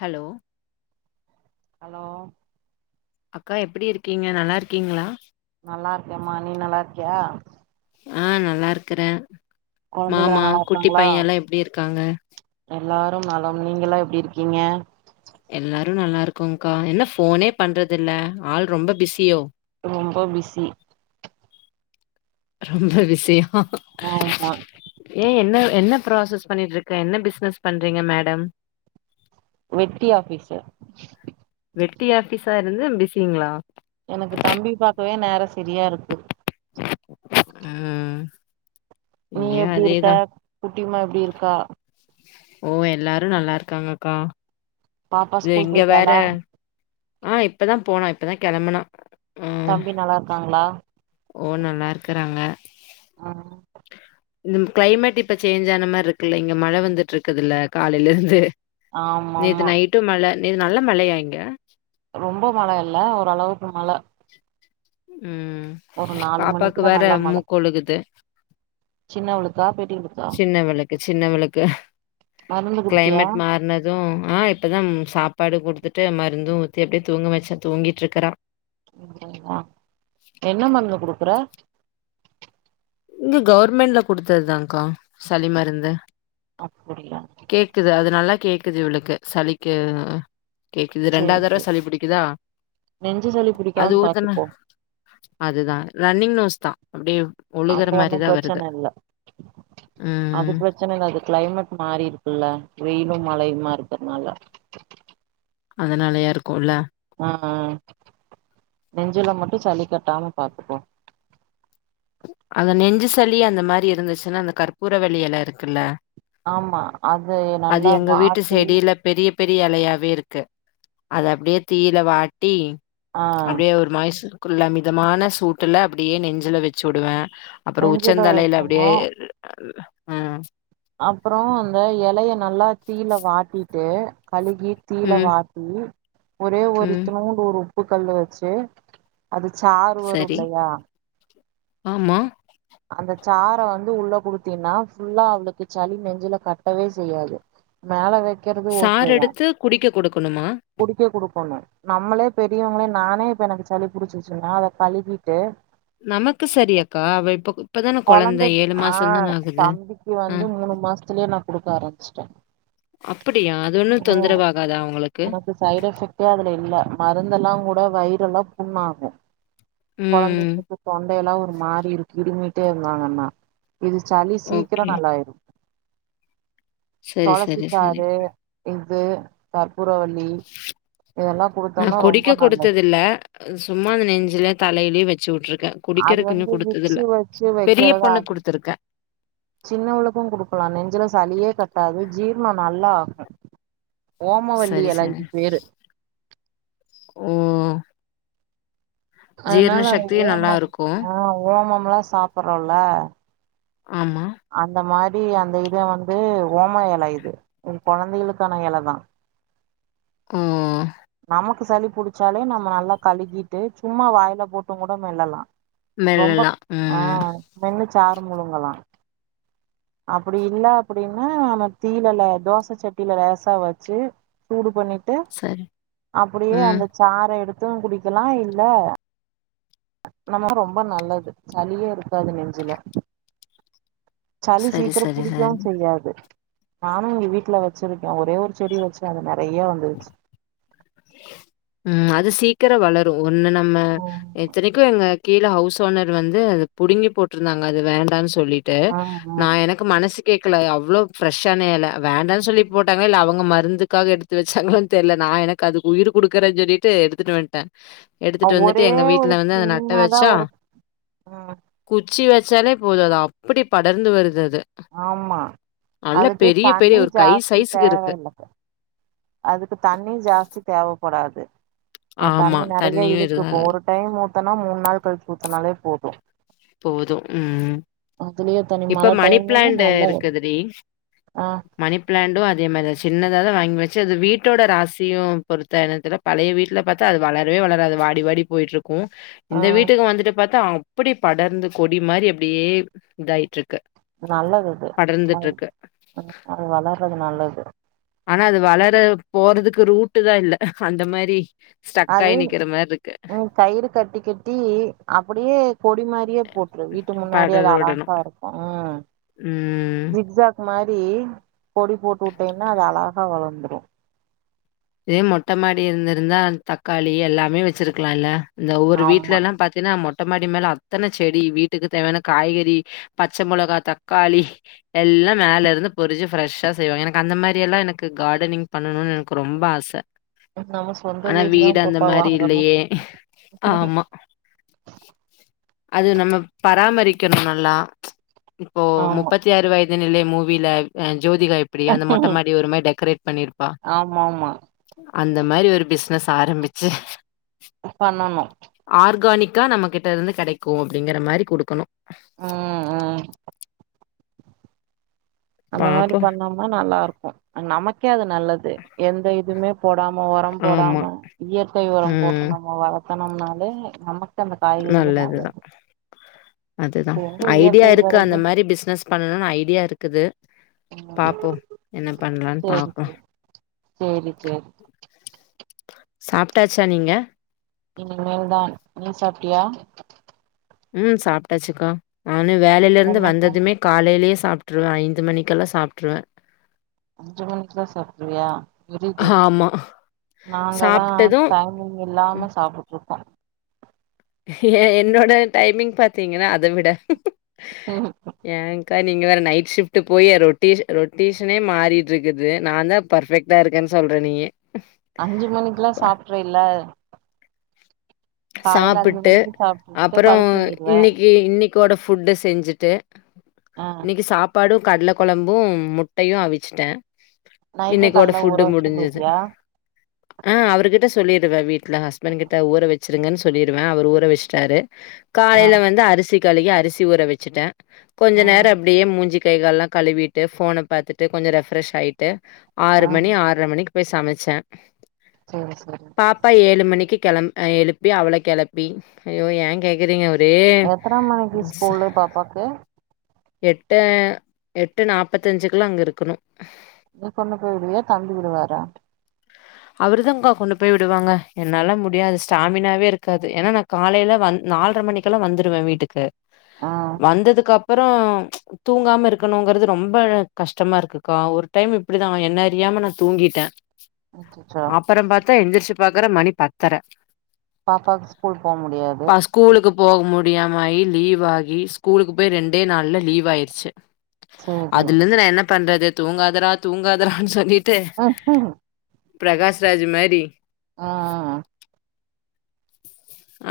Hello hello அக்கா எப்டி இருக்கீங்க நல்லார்க்கீங்ளா நல்லார்க்கேமா நீ நல்லார்க்கியா ஆ நல்லாருக்கறே கொழந்தைகளா மாமா நல்லா குட்டி இருக்காங்களா பையலா எப்டி இருக்காங்க எல்லாரும் நலம் நீங்கலா எப்டி இருக்கீங்க எல்லாரு நல்லாருக்கோங்க்கா என்ன ஃபோனேப் பண்றதில்ல ஆள் ரொம்ப பிஸியோ ரொம்ப பிஸி ரொம்ப பிஸி யா ஆமா ஏ என்ன என்ன ப்ராசஸ் பண்ணிட்டுருக்க என்ன பிஸ்னஸ் பண்றீங்க மேடம் வெட்டி ஆபீசர் வெட்டி ஆபிஸராருந்து பிஸிங்களா எனக்கு தம்பி பாக்கவே நேரம் செரியா இருக்கு ம் நீ எப்படி இருக்க குட்டிமா எப்டி இருக்கா ஓ எல்லாரும் நல்லா இருக்காங்கக்கா பாப்பா இது ஸ்கூல் இங்க வேற போயிட்டாலா ஆ இப்பதான் போனா இப்பதான் கெளம்புனா ஆ தம்பி நல்லா இருக்காங்களா ஓ நல்லா இருக்கறாங்க ஆ இந்த கிளைமேட் இப்ப சேஞ்ச் ஆன மார்ருக்குல்ல இங்க மழ வந்துட்டு இருக்குதுல்ல காலையில இருந்து ஆமா நேத்து ஆமா நைட்டும் மழ நே நல்ல மழையா இங்க ரொம்ப மழ இல்ல ஓரளவுக்கு மழ ம் ஒரு நாலு பாப்பாக்கு மணிக்குலா வேற நல்ல மழ மூக்கொழுகுது சின்னவளுக்கா பெரியவளுக்கா ஜின்னவளுக்கு ஜின்னவளுக்கு மருந்து குடுத்தியா அதும் ஆ இப்பதான் சாப்பாடு குடுத்துட்டு மருந்தும் ஊத்தி அப்டியே தூங்க வைச்ச தூங்கிட்டு இருக்கறா என்ன மருந்து குடுக்குற இங்க கவர்மெண்ட்ல குடுத்ததுதான் கா சளி மருந்து அப்படியா கேக்குது அது நல்லா கேக்குது இவளுக்கு சளிக்கு கேக்குது சேரி ரெண்டாவது தடவ சேரி சளி பிடிக்குதா நெஞ்சு சளி அது புடிக்காம ஊத்துன பாத்துக்கோ அதுதா ரன்னிங் நோஸ் தான் அப்டியே ஒழுகுற அப்போ ஒன்னும் மாரிதா வருது பிரச்சன இல்ல அது ம் பிரச்சன அது கிளைமெட் மாறி இருக்குல்ல வெயிலும் மழையுமா இருக்கறனால அதனாலயா இருக்குல்ல ஆமா நெஞ்சில மட்டும் சளி கட்டாம பாத்துக்கோ அந்த நெஞ்சுசளி அந்த மாறி இருந்துச்சுன்னா அந்த கற்பூர வள்ளி எலருக்குல்ல ஆமா அது நல்லா வீட்டு வாட்டி செடியில பெரிய பெரிய எலையாவே இருக்கு அத அப்டியே தீயில வாட்டி ஆ அப்டியே ஒரு மைசூக்குள்ள மிதமான சூட்டுல அப்படியே நெஞ்சுல வச்சு வுடுவேன் அப்புறம் நெஞ்சுல உச்சந்தலையில அப்டியே வைக்கணு ம் அப்புறம் இந்த எலைய நல்லா தீயில வாட்டிட்டு கழுவி தீயில ம் வாட் டி ஒரே ஒரு ம் இத்துனூன்டு ஒரு உப்பு கல்லு வச்சு அது சாறு சரி. வரும்லையா ஆமா. அந்த சாற வந்து உள்ள குடுத்தீன்னா ஃபுல்லா வந்துட்டு சளி நெஞ்சுல கட்டவே செய்யாது மேல வெக்கறது சாறு ஓகேதான் எடுத்து குடிக்க குடுக்கணுமா? குடிக்க குடுக்கோணும் நம்மளே பெரியவங்களே நானே இப்ப எனக்கு சளி புடிச்சிச்சுன்னா அத கழுவிட்டு நமக்கு சரியக்கா அவ இப்ப இப்பதான கொழந்த கொழந்தைக்கு ஆ மாசம் தான ஆகுது. தம்பிக்கு அ வந்து மூணு மாசத்துலயே நா குடுக்க ஆரம்பிச்சுட்டேன் அப்படியா அது ஒன்னு தொந்தரவு ஆகாதா அவுங்களுக்கு இது சைட் எஃபெக்ட்டே அதுல இல்ல மருந்தெல்லா கூட வயிரெல்லா புண்ணாகு ம் கொழந்தைங்களுக்கு தொண்டையெல்லா ஒரு மாரி இருக்கு இருமிட்டே இருந்தாங்கண்ணா இது சளி சீக்கிரோ ஓகே. நல்லாயிரு சரி, தொளசி சரி, சரி. சாறு இது கற்பூர வல்லி இதெல்லா குடுத்தோம்னா ரொம்ப நல்லது அது சும்மா அந்த நெஞ்சுல தலையிலியு வச்சு உட்டுருக்க அது குடிக்கிறக்கு வந்து இன்னு குடுத்தது இல்ல விக்ஸு வச்சு பெரிய வைக்கிறது பொண்ணுக் அது குடுத்துருக்க சின்னவளுக்கு குடுக்கலா நெஞ்சில சளியே கட்டாது ஜீரணோ நல்லா ஆகு ஓமவல்லி சரி எல சார் இது பேரு ஓ ஜீரண அதனால அந்த சக்தியும் நல்லா ஓமம் இருக்கும். ஆ ஓமம்லா சாப்பறோல்ல ஆமா அந்த மாரி அந்த இத வந்து ஓம எல இது இது கொழந்தைகளுக்கான எலதா ம் நமக்கு சளி புடிச்சாலே நம்ம நல்லா கழுவிட்டு சும்மா வாயில போட்டு கூட மெல்லலா ரொம்ப மெல்லலாம். ஆ ம். மென்னு சாறு முழுங்கலா அப்படி இல்ல அப்படின்னா நம்ம தீயில ல தோச சட்டில லேசா வச்சு சூடு பண்ணிட்டு சரி. அப்படியே ம். அந்த சாற எடுத்து குடிக்கலா இல்ல நமக்கு ரொம்ப நல்லது சளியே இருக்காது நெஞ்சில சளி சரி, சீக்கரோ சரி, சரி. புடிக்கவு செய்யாது நானு எங்க வீட்ல வச்சிருக்க ஒரே ஒரு செடி வச்சு அது நறைய வந்துருச்சு ம் அது சீக்கிரோ வளரு ஒன்னு நம்ம இத்தனைக்கு எங்க கீழ ஹவுஸ் ஓனர் வந்து அது புடுங்கி போட்டிருந்தாங்க அது வேண்டானு சொல்லிட்டு ஆ நா எனக் கு மனசு கேக்கல அவ்ளோ ஃபிரெஷ்ஷான எல வேண்டானு சொல்லி போட்டாங்களா இல்ல அவுங்க மருந்துக்காக எடுத் து வச்சாங்களான்னு தெர்ல நா எனக்கு அதுக்கு உயிர் குடுக்குறன்னு சொல்லிட்டு எடுத்துட்டு வன்ட்ட ஆ எடுத்துட்டு வந்துட்டு ஒரே எங்க ஒரு வீட்ல வந்து அது நட்ட சின்னதா வச்சா ஒரு ம் குச்சி வச்சாலே போது அது அப்படி படர்ந்து வருது அது ஆமா நல்ல அதுக்கு பெரிய பெரிய தண்ணி ஒரு கை ஜாஸ்தி சைஸ்க்கு இருக்கு தேவயில்ல அதுக்கு தண்ணி ஜாஸ்தி தேவப்படாது அ ஆமா. தண்ணி நறைய தண்ணியும் இழுக்கு இப்ப இருக்கு. ஒரு டைம் ஊத்தனா மூணு நாள் கழிச்சு ஊத்தனாலே போது போதும். ம். அதுலயே தண்ணி இப்ப மழ மணி டைம்லலா பிளான்ட் நல்லா வரு இருக்குதுடி. அ மணி பிளாண்டு அதே மாரிதா சின்னதா தா வாங்கி வச்சே அது வீட்டோட ராசியு பொறுத்தா என்னன்னு தெர்ல பழைய வீட்ல பாத்தா அது வளரவே வளராது வாடி வாடி போயிட்டுருக்கு ஆ இந்த வீட்டுக்கு வந்துட்டு பாத்தா அப்படி படர்ந்து கொடி மாரி அப்டியே இதாயிட்டுருக்கு நல்லது அது அ படர்ந்துட்டுருக்கு. அ அது வளர்றது நல்லது ஆனா அது வளர போறதுக்கு ரூட்டுதா இல்ல அந்த மாரி அது ஸ்டக்காயி நிக்கிற மாரி இருக்கு. ம் கயிறு கட்டி கட்டி அப்படியே கொடி மாரி அப்டியே போட்ரு வீட்டு முன்னாடி படர அது விடணும். அலகா இருக்கு ம் ம். சிக்சாக் மாரி கொடி போட்டு உட்டேன்னா அது அலகா வளந்துரு இதே மொட்டமாடி இருந்திருந்தா தக்காளி எல்லாமே வச்சிருக்கலா இல்ல இந்த ஒரு ஆமா வீட்லல்லா பத் ஏனா மொட்ட மாடி மேல அத்தன செடி வீட்டுக்கு தேவையான காய்கறி பச்ச மொளகா தக்காளி எல்லா மேலருந்து பொறிஞ்சி ஃப்ரெஷ்ஷா செய்வாங்க எனக்கு அந்த மாரி எல்லா எனக்கு கார்டனிங் பண்ணணுன்னு எனக்கு ரொம் ப ஆச நம்ம சொந்த ஆனா வீடுதா வீடு அந்த பாப்பா மாரி வாங்கணு இல்லையே ஆமா அது நம்ம பராமரிக்கணு நல்லா இப்போ ஆமா முப்பத்தி ஆறு வயது தே நிலை மூவில அ ஜோதிகா எப்படி அந்த மொட்ட மாடி ஒரு மாரி டெக்கரேட் பண்ணிருப்பா ஆமாமா அந்த மாரி ஒரு பிஸ்னஸ் ஆரம்பிச்சி பண்ணனு ஆர்கானிக்கா நம்மகிட்ட இருந்து கெடைக்கு அப்டிங்கிற மாரி குடுக்கணு ம் ம் அந்த மாரி ஓகே பண்ணம்னா நல்லாருக்கு நமக்கே அது நல்லது எந்த இதுமே போடாம உரம் ஆமா போடாமா இயற் கை உரம் போட்டு ம் நம்ம வளத்தம்னாலே நம்மக்கு நல்லதுதா அதுதா இப்ப எங்க ஐடியா இயற்கை இருக்கு அந்த வருது மாரி பிஸ்னஸ் பண்ணனுன் ஐடியா இருக்குது ம் பாப்போ என்ன பண்ணலான் சேரி பாப்போ சேரி சேரி சேரி சாப்ட்டாச்சா நீங்க இனிமேல்தான் நீ சாப்ட்டியா ம் சாப்ட்டாச்சுக்கா நானு வேலைலருந்து என்ன வந்ததுமே சாப்ட காலைலே சாப்ட்ருவே ஐந்து மணிக்கெல்லா சாப்ட்ருவே அஞ்சு மணிக்குலா சாப்ட்ருவியா வெரி குட் ஆமா நாங்கதா சாப்ட்டது டைமிங் இல்லாம சாப்ட்டுட்ருக்கோ ஏ என்னோட டைமிங் பாத்தீங்கன்னா அத விட ம் ஏன்ங்கா நீங்க வேற நைட் ஷிஃப்ட்டு போய் ரொட்டேஷ் ரொட்டேஷனே மாறிட்ருக்குது நாதா பர்ஃபெக்ட் டா இருக்கன் சொல்றே நீங்க அஞ்சு மணிக்குல்லா சாப்ட்ரில்ல அஞ்சு சாப்புட்டு மணிக்கு சாப்ட்டுட்டு அப்புறோ படுத்து தூங்கிடுவ இன்னிக்கி இன்னிக்கோட ஃபுட்ட செஞ்சுட்டு ஆ இன்னிக்கு சாப்பாடு கட்ல கொலம்பு முட்டையு அவிச்சிட்டே நைட்டே இன்னைக்கோட கால்ல ஊற ஃபுட்டு வச்சுட்டு முடிஞ்சுது போயிட்டியா ஆ அவுருகிட்ட சொல்லிருவே வீட்ல ஹஸ்பண்ட் கிட்ட ஊற வெச்சுருங்கன் சொல்லிருவே அவுரு ஊற வஷ்ட்டாரு ஆ காலைல வந்து அரிசி கலுவி அரிசி ஊற வச்சுட்டே கொஞ்ச நேர ம் அப்டியே மூஞ்சி கைகால்லா கழுவிட்டு ஃபோன பாத்துட்டு கொஞ்ச ரெஃப்ரஷ் ஆயிட்டு ட்டு ஆறு ம் மணி ஆற்ற மணிக்கு போய் சமச்சே ஓ பாப்பா ஏழு மணிக்கி கெளம் ஆ எழுப்பி அவள கெளப்பி ஐயோ ஏ கேக்குறீங்க ஒரே எத்தன மணிக்கு ஸ்கூள்ளு பாப்பாக்கு எட்டே எட்டு நாப்பத்தஞ்சுக்குலா அங்க இருக்கணு நீ கொண்டு போய் உடுவியா தம்பி உடுவாரா அவருதாங்க்கா கொண்டு போய் விடுவாங்க என்னால முடியாது ஸ்டாமினாவே இருக்காது ஏன்னா நா காலைல வந் நால்ர மணிக் கலா வந்துருவே வீட்டுக்கு ஆ வந்ததுக் அப்புறோ தூங்காம இருக்கணுங்கிறது ரொம்ப கஷ்டமா இருக்குக்கா ஒரு டைம் இப்படிதா என்ன அறியாம நா தூங்கிட்டே ஓகே அப்பறம் பாத்தா எந்திர்ச்சு பாக்கற மணி பத்தர பாப்பாக் ஸ்கூல் போ முடியாது பா ஸ்கூலுக்கு போக முடியாம லீவ் ஆகி ஸ்கூலுக்கு போய் ரெண்டே நாள்ல லீவ் ஆய்ருச்சு சேரி அதுல இருந்து நா என்ன பண்றது தூங்காதடா தூங்காதடான் சொல்லிட்டு ம் ம் பிரகாஷ் ராஜ் மாரி ஆ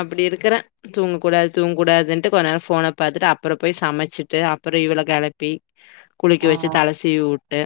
அப்டி இருக்குறே தூங்க கூடாது தூங்க்கூடாதுன்ட்டு கொஞ் நேரோ ஃபோன பாத்துட்டு அப்றோ போய் சமச்சிட்டு அப்றோ இவள கெளப்பி குளிக்க ஆ வச்சு தலசீவிவுட்டு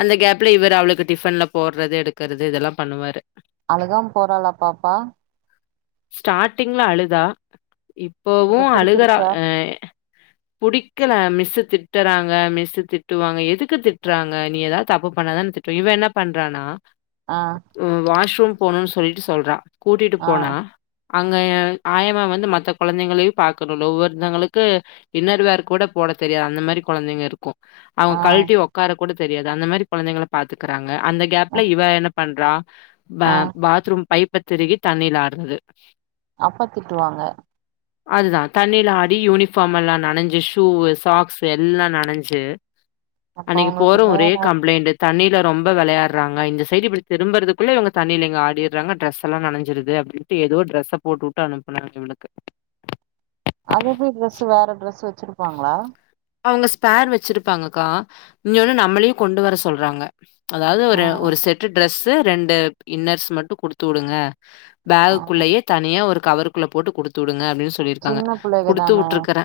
அந்த கேப்ல இவரு அவளுக்கு டிஃபன்ல போட்றது எடுக்றது இதெல்லா பண்ணுவாரு அழுகாம் போறாளா பாப்பா ஸ்டார்ட்டிங்ல அழுதா இப்பவு இப்ப அழுகுறா புடிச்சிருச்சா ஆ புடிக்கல மிஸ்ஸு திட்டறாங்க மிஸ்ஸு திட்டுவாங்க எதுக்கு திட்றாங்க நீ எதாது தப்பு பண்ணாதான திட் டு இவ என்ன பண்றானா ஆ ம் வாஷ்ரூம் போனுன் சொல்லிட்டு சொல்றா கூட்டிட்டு ஆ போனா அங்க ஆயமா வந்து மத்த கொழந்தைங்களயு பாக்கனுல ஒவ்வொருத்தோங்களுக்கு இன்னர்வேர் கூட போட தெரியாது அந்த மாரி கொழந்தைங்க இருக்கு அவுங்க ஆ கழட்டி ஒக்கார கூட தெரியாது அந்த மாரி கொழந்தைங்கள பாத்துக்கறாங்க அந்த ஆ கேப்ல இவ என்ன பண்றா ப ஆ பாத்ரூம் பைப்ப திருகி தண்ணிலாட்றது அப்ப திட்டுவாங்க அதுதா தண்ணில ஆடி யூனிஃபார்ம் எல்லா நனஞ்சு ஷூவு சாக்ஸு எல்லா நனஞ்சு அப்ப அன்னக்கி அவங்களுக்கு போறோ ஒரே வேல கம்ப்ளைண்ட்டு தண்ணில ரொம்ப வெளயாட்றாங்க இந்த சைடு இப்டி திரும்பறதுக்குள்ள இவுங்க தண்ணில இங்க ஆடிட்றாங்க டிரஸெல்லா நெனஞ்சுருது அப்டின் ட்டு எதோ டிரெஸ போட்டுவுட்டு அனுப்புனாங்க இவுளுக்கு அதெப்டி ட்ரெஸு வேற டிரெஸு வச்சிருப்பாங்ளா அவுங்க ஸ்பேர் வச்சிருப்பாங்கக்கா இங்கொன்னு நம்மளயு கொண்டு வர சொல்றாங்க அதாவ்து ஆ ஒரு ஒரு செட்டு ட்ரெஸு ரெண்டு இன்னர்ஸ் மட்டு குடுத்து விடுங்க ஆ பேகுக்குள்ளயே தனியா ஒரு கவருக்குள்ள போட்டு குடுத்து வுடுங்க அப்டின் சொ சொல்லிருக்காங்க சின்ன புள்ளைக குடுத்து தான வுட்ருக்றே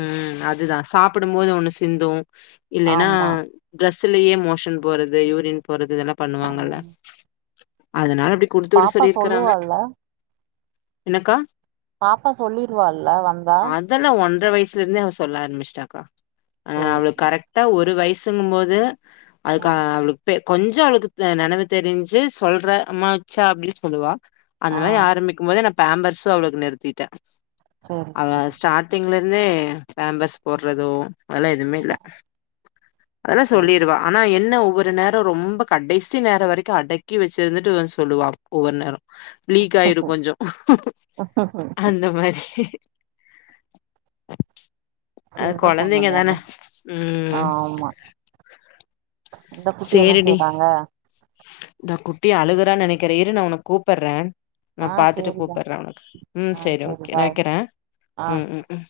ம் அதுதா சாப்பிடும்போது ஒண்ணு சிந்து இல்லைனா ஆமா ட்ரெஸுலயே மோஷன் போறது யூரின் போறது இதெல்லா ஆ பண்ணுவாங்கல்ல அதனால அப்டி குடுத்து விட பாப்பா சொல்லிருக்கறாங்க சொல்லுவால்ல என்னக்கா பாப்பா சொல்லிருவால்ல வந்தா அதெல்லா ஒன்ர வய்சுலருந்தே அவ சொல்ல ஆரம்பிச்ட்டாக்கா ஆ சேரி அவ்ளுக் சேரி கரெக்டா ஒரு வயசுங்கம்போது ஆ அதுக்கா அவ்ளு பே கொஞ்சொ அவளுக்கு நெனவு தெரிஞ்சு சொல்ற அம்மா உச்சா அப்டின் சொல்வா அந்த ஆ மாதிரி ஆரம்பிக்கும்போதே நா பேம்பர்ஸு அவ்ளுக்கு நிறுத்திட்டே சேரி அவ சேரி ஸ்டார் டிங்லருந்தே பேம்பர்ஸ் போட்றதோ அதெல்லா எதுமே இல்ல ஆ அதல்லா சேரி சொல்லிருவா ஆனா என்ன ஒவ்வொரு நேரோ ரொம்ப கடைசி நேரோ வரைக்கு அடக்கி வச்சிருந்துட்டு வந்து சொல்லுவா ஒவ்வொர் நேரோ லீக்காய்ரு கொஞ்சொ அந்த மாரி அது சின்ன பொண்ணு கொழந்தைங்க தான தானே ம் ஆமா இந்த குட்டி என்ன சேரி டி செய்றாங்க இந்தா குட்டி அழுகுறா நெனைக்கிறே இரு நா ஒனக் கூப்புறே நா ஆ பாத்துட்டு சேரிடா கூப்புறே ஒனக்கு ம் ஆ சேரி ஓகே நா பாய் வெக்கிறே ஆ ம் ம் ம்